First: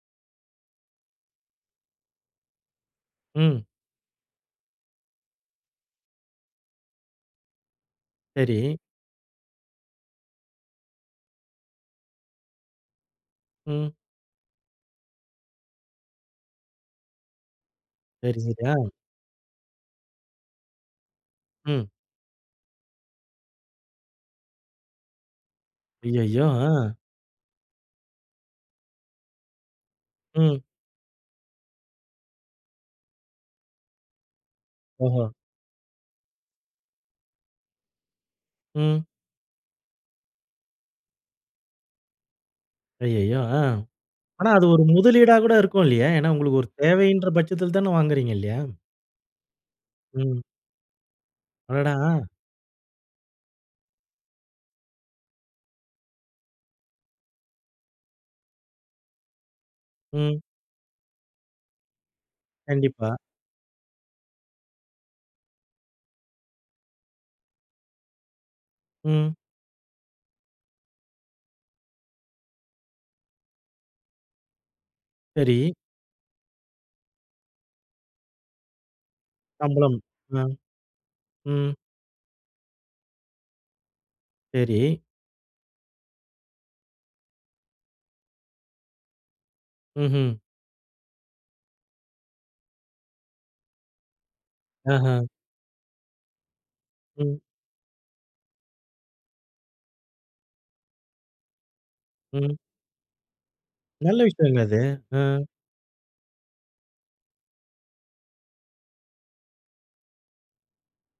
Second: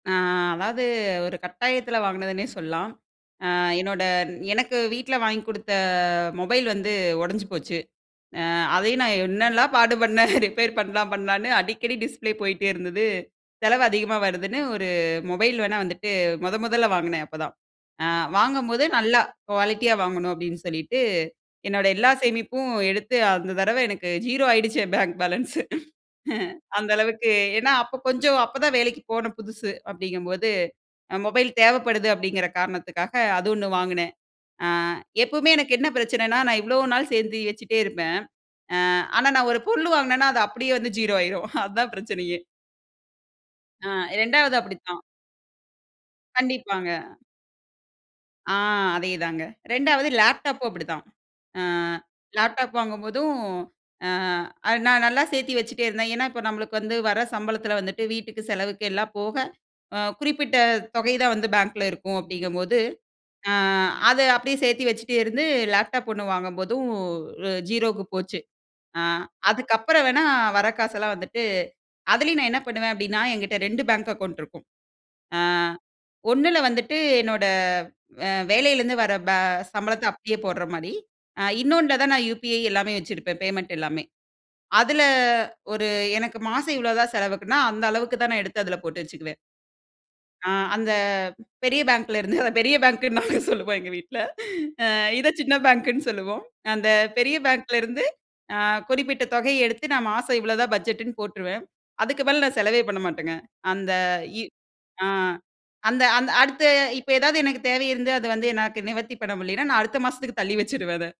அ அதாவது ஒரு கட்டாயத்துல வாங்குனதுன்னே சொல்லாம். அ ம். என்னோட எனக்கு வீட்ல வாங்கிக் குடுத்த மொபைல் வந்து ஒடஞ்சு போச்சு. அ சரி. அதையும் நான் என்னெல்லாம் பாடுபன்னேன் ரிப்பேர் பண்லாம் பண்லான்னு. அடிக்கடி டிஸ்ப்ளே போயிட்டே இருந்தது. செலவு ம். அதிகமா வருதுன்னு 1 மொபைல் வேணா வந்துட்டு மொத மொதல்ல வாங்குனேன் அப்ப தான். அ சரி, சரி. வாங்கும்போது ஆ. நல்லா குவாலிட்டியா வாங்கணும் அப்டின்னு சொல்லிட்டு, என்னோட ம். எல்லா சேமிப்பும் எடுத்து அந்த தடவ எனக்கு 0 ஆயிடுச்சு என் பேங்க் பேலன்ஸ் அய்யயோ! அந்த அ. அளவுக்கு ஏனா அப்ப கொஞ்சம் அப்பதான் வேலைக்கு போன புதுசு, அப்டிங்கும்போது ம். அ மொபைல் தேவப்படுது அப்டிங்கற காரணத்துக்காக அது 1 வாங்குனேன். அ ஓஹோ! எப்பவுமே எனக்கு என்ன பிரச்சனன்னா? நான் இவ்ளோ நாள் சேர்ந்து வச்சுட்டே இருப்பேன். அ ம். ஆனா நான் 1 பொருள் வாங்குனேன்னா அது அப்டியே வந்து 0 ஆயிரும். அதான் பிரச்சனையே ஐய்யயோ! ஆ. அ ஆனா 2வது அது 1 அப்டித்தான். முதலீடா கூட இருக்கும் இல்லையா? ஏனா உங்களுக்கு ஒரு கண்டிப்பாங்க. தேவைன்ற பட்சத்தில தானே வாங்குகிறீங்க ஆ இல்லையாம்? அதேதாங்க. 2வது ம். லேப்டாப்பும் அப்டிதான். ஆ அடடா! அ. லேப்டாப் வாங்கும்போதும், அ அது நான் நல்லா சேர்த்தி வச்சுட்டே இருந்தேன். ஏனா, இப்ப நம்மளுக்கு வந்து வர சம்பளத்துல வந்துட்டு வீட்டுக்கு செலவுக்கு எல்லாம் போக அ ம். குறிப்பிட்ட தொகை தான் வந்து பேங்க்ல இருக்கும் அப்டிங்கும்போது, கண்டிப்பா. ஆ அது அப்டியே சேத்து வச்சுட்டே இருந்து லேப்டாப் 1 வாங்கும்போதும் 0க்கு போச்சு. ஆ ம். அதுக்கப்பறம் வேணா வர காசெல்லாம் வந்துட்டு, அதுலயும் நான் என்ன பண்ணுவேன் அப்டின்னா? என்கிட்ட 2 பேங்க் அக்கவுண்ட் இருக்கும். ஆ சரி. ஒண்ணுல வந்துட்டு என்னோட அ வேலைல இருந்து வர ப சம்பளம். சம்பளத்த அப்டியே அ, போடுற மாரி. அ ம். இன்னொன்னுல தான் நான் யுபிஐ எல்லாமே வச்சிருப்பேன் பேமெண்ட் எல்லாமே. சரி. அதுல 1 எனக்கு மாசம் இவ்ளோ தான் செலவுக்குன்னா அந்த அளவுக்கு தான் நான் எடுத்து அதுல போட்டு வச்சுக்குவேன். ம்ஹ்ம். ஆ அந்த பெரிய பேங்க்லருந்து அத பெரிய பேங்க்ன்னு நாங்க சொல்லுவோம் எங்க வீட்ல. அ ஆஹா! இத சின்ன பேங்க்ன்னு சொல்லுவோம். அந்த பெரிய ம். பேங்க்லருந்து அ குறிப்பிட்ட தொகை எடுத்து நான் மாசம் இவ்ளோ தான் பட்ஜெட்ன்னு போட்ருவேன். அதுக்கு மேல ம். நான் செலவே பண்ண மாட்டேங்க. அந்த நல்ல இ விஷயம்ங்க அது. ஆ, அ. அந்த அந்த அடுத்த இப்ப ஏதாவது எனக்கு தேவை இருந்து, அது வந்து எனக்கு நிவர்த்தி பண்ண முடியலைன்னா நான் அடுத்த மாசத்துக்கு தள்ளி வச்சிருவேன் அத.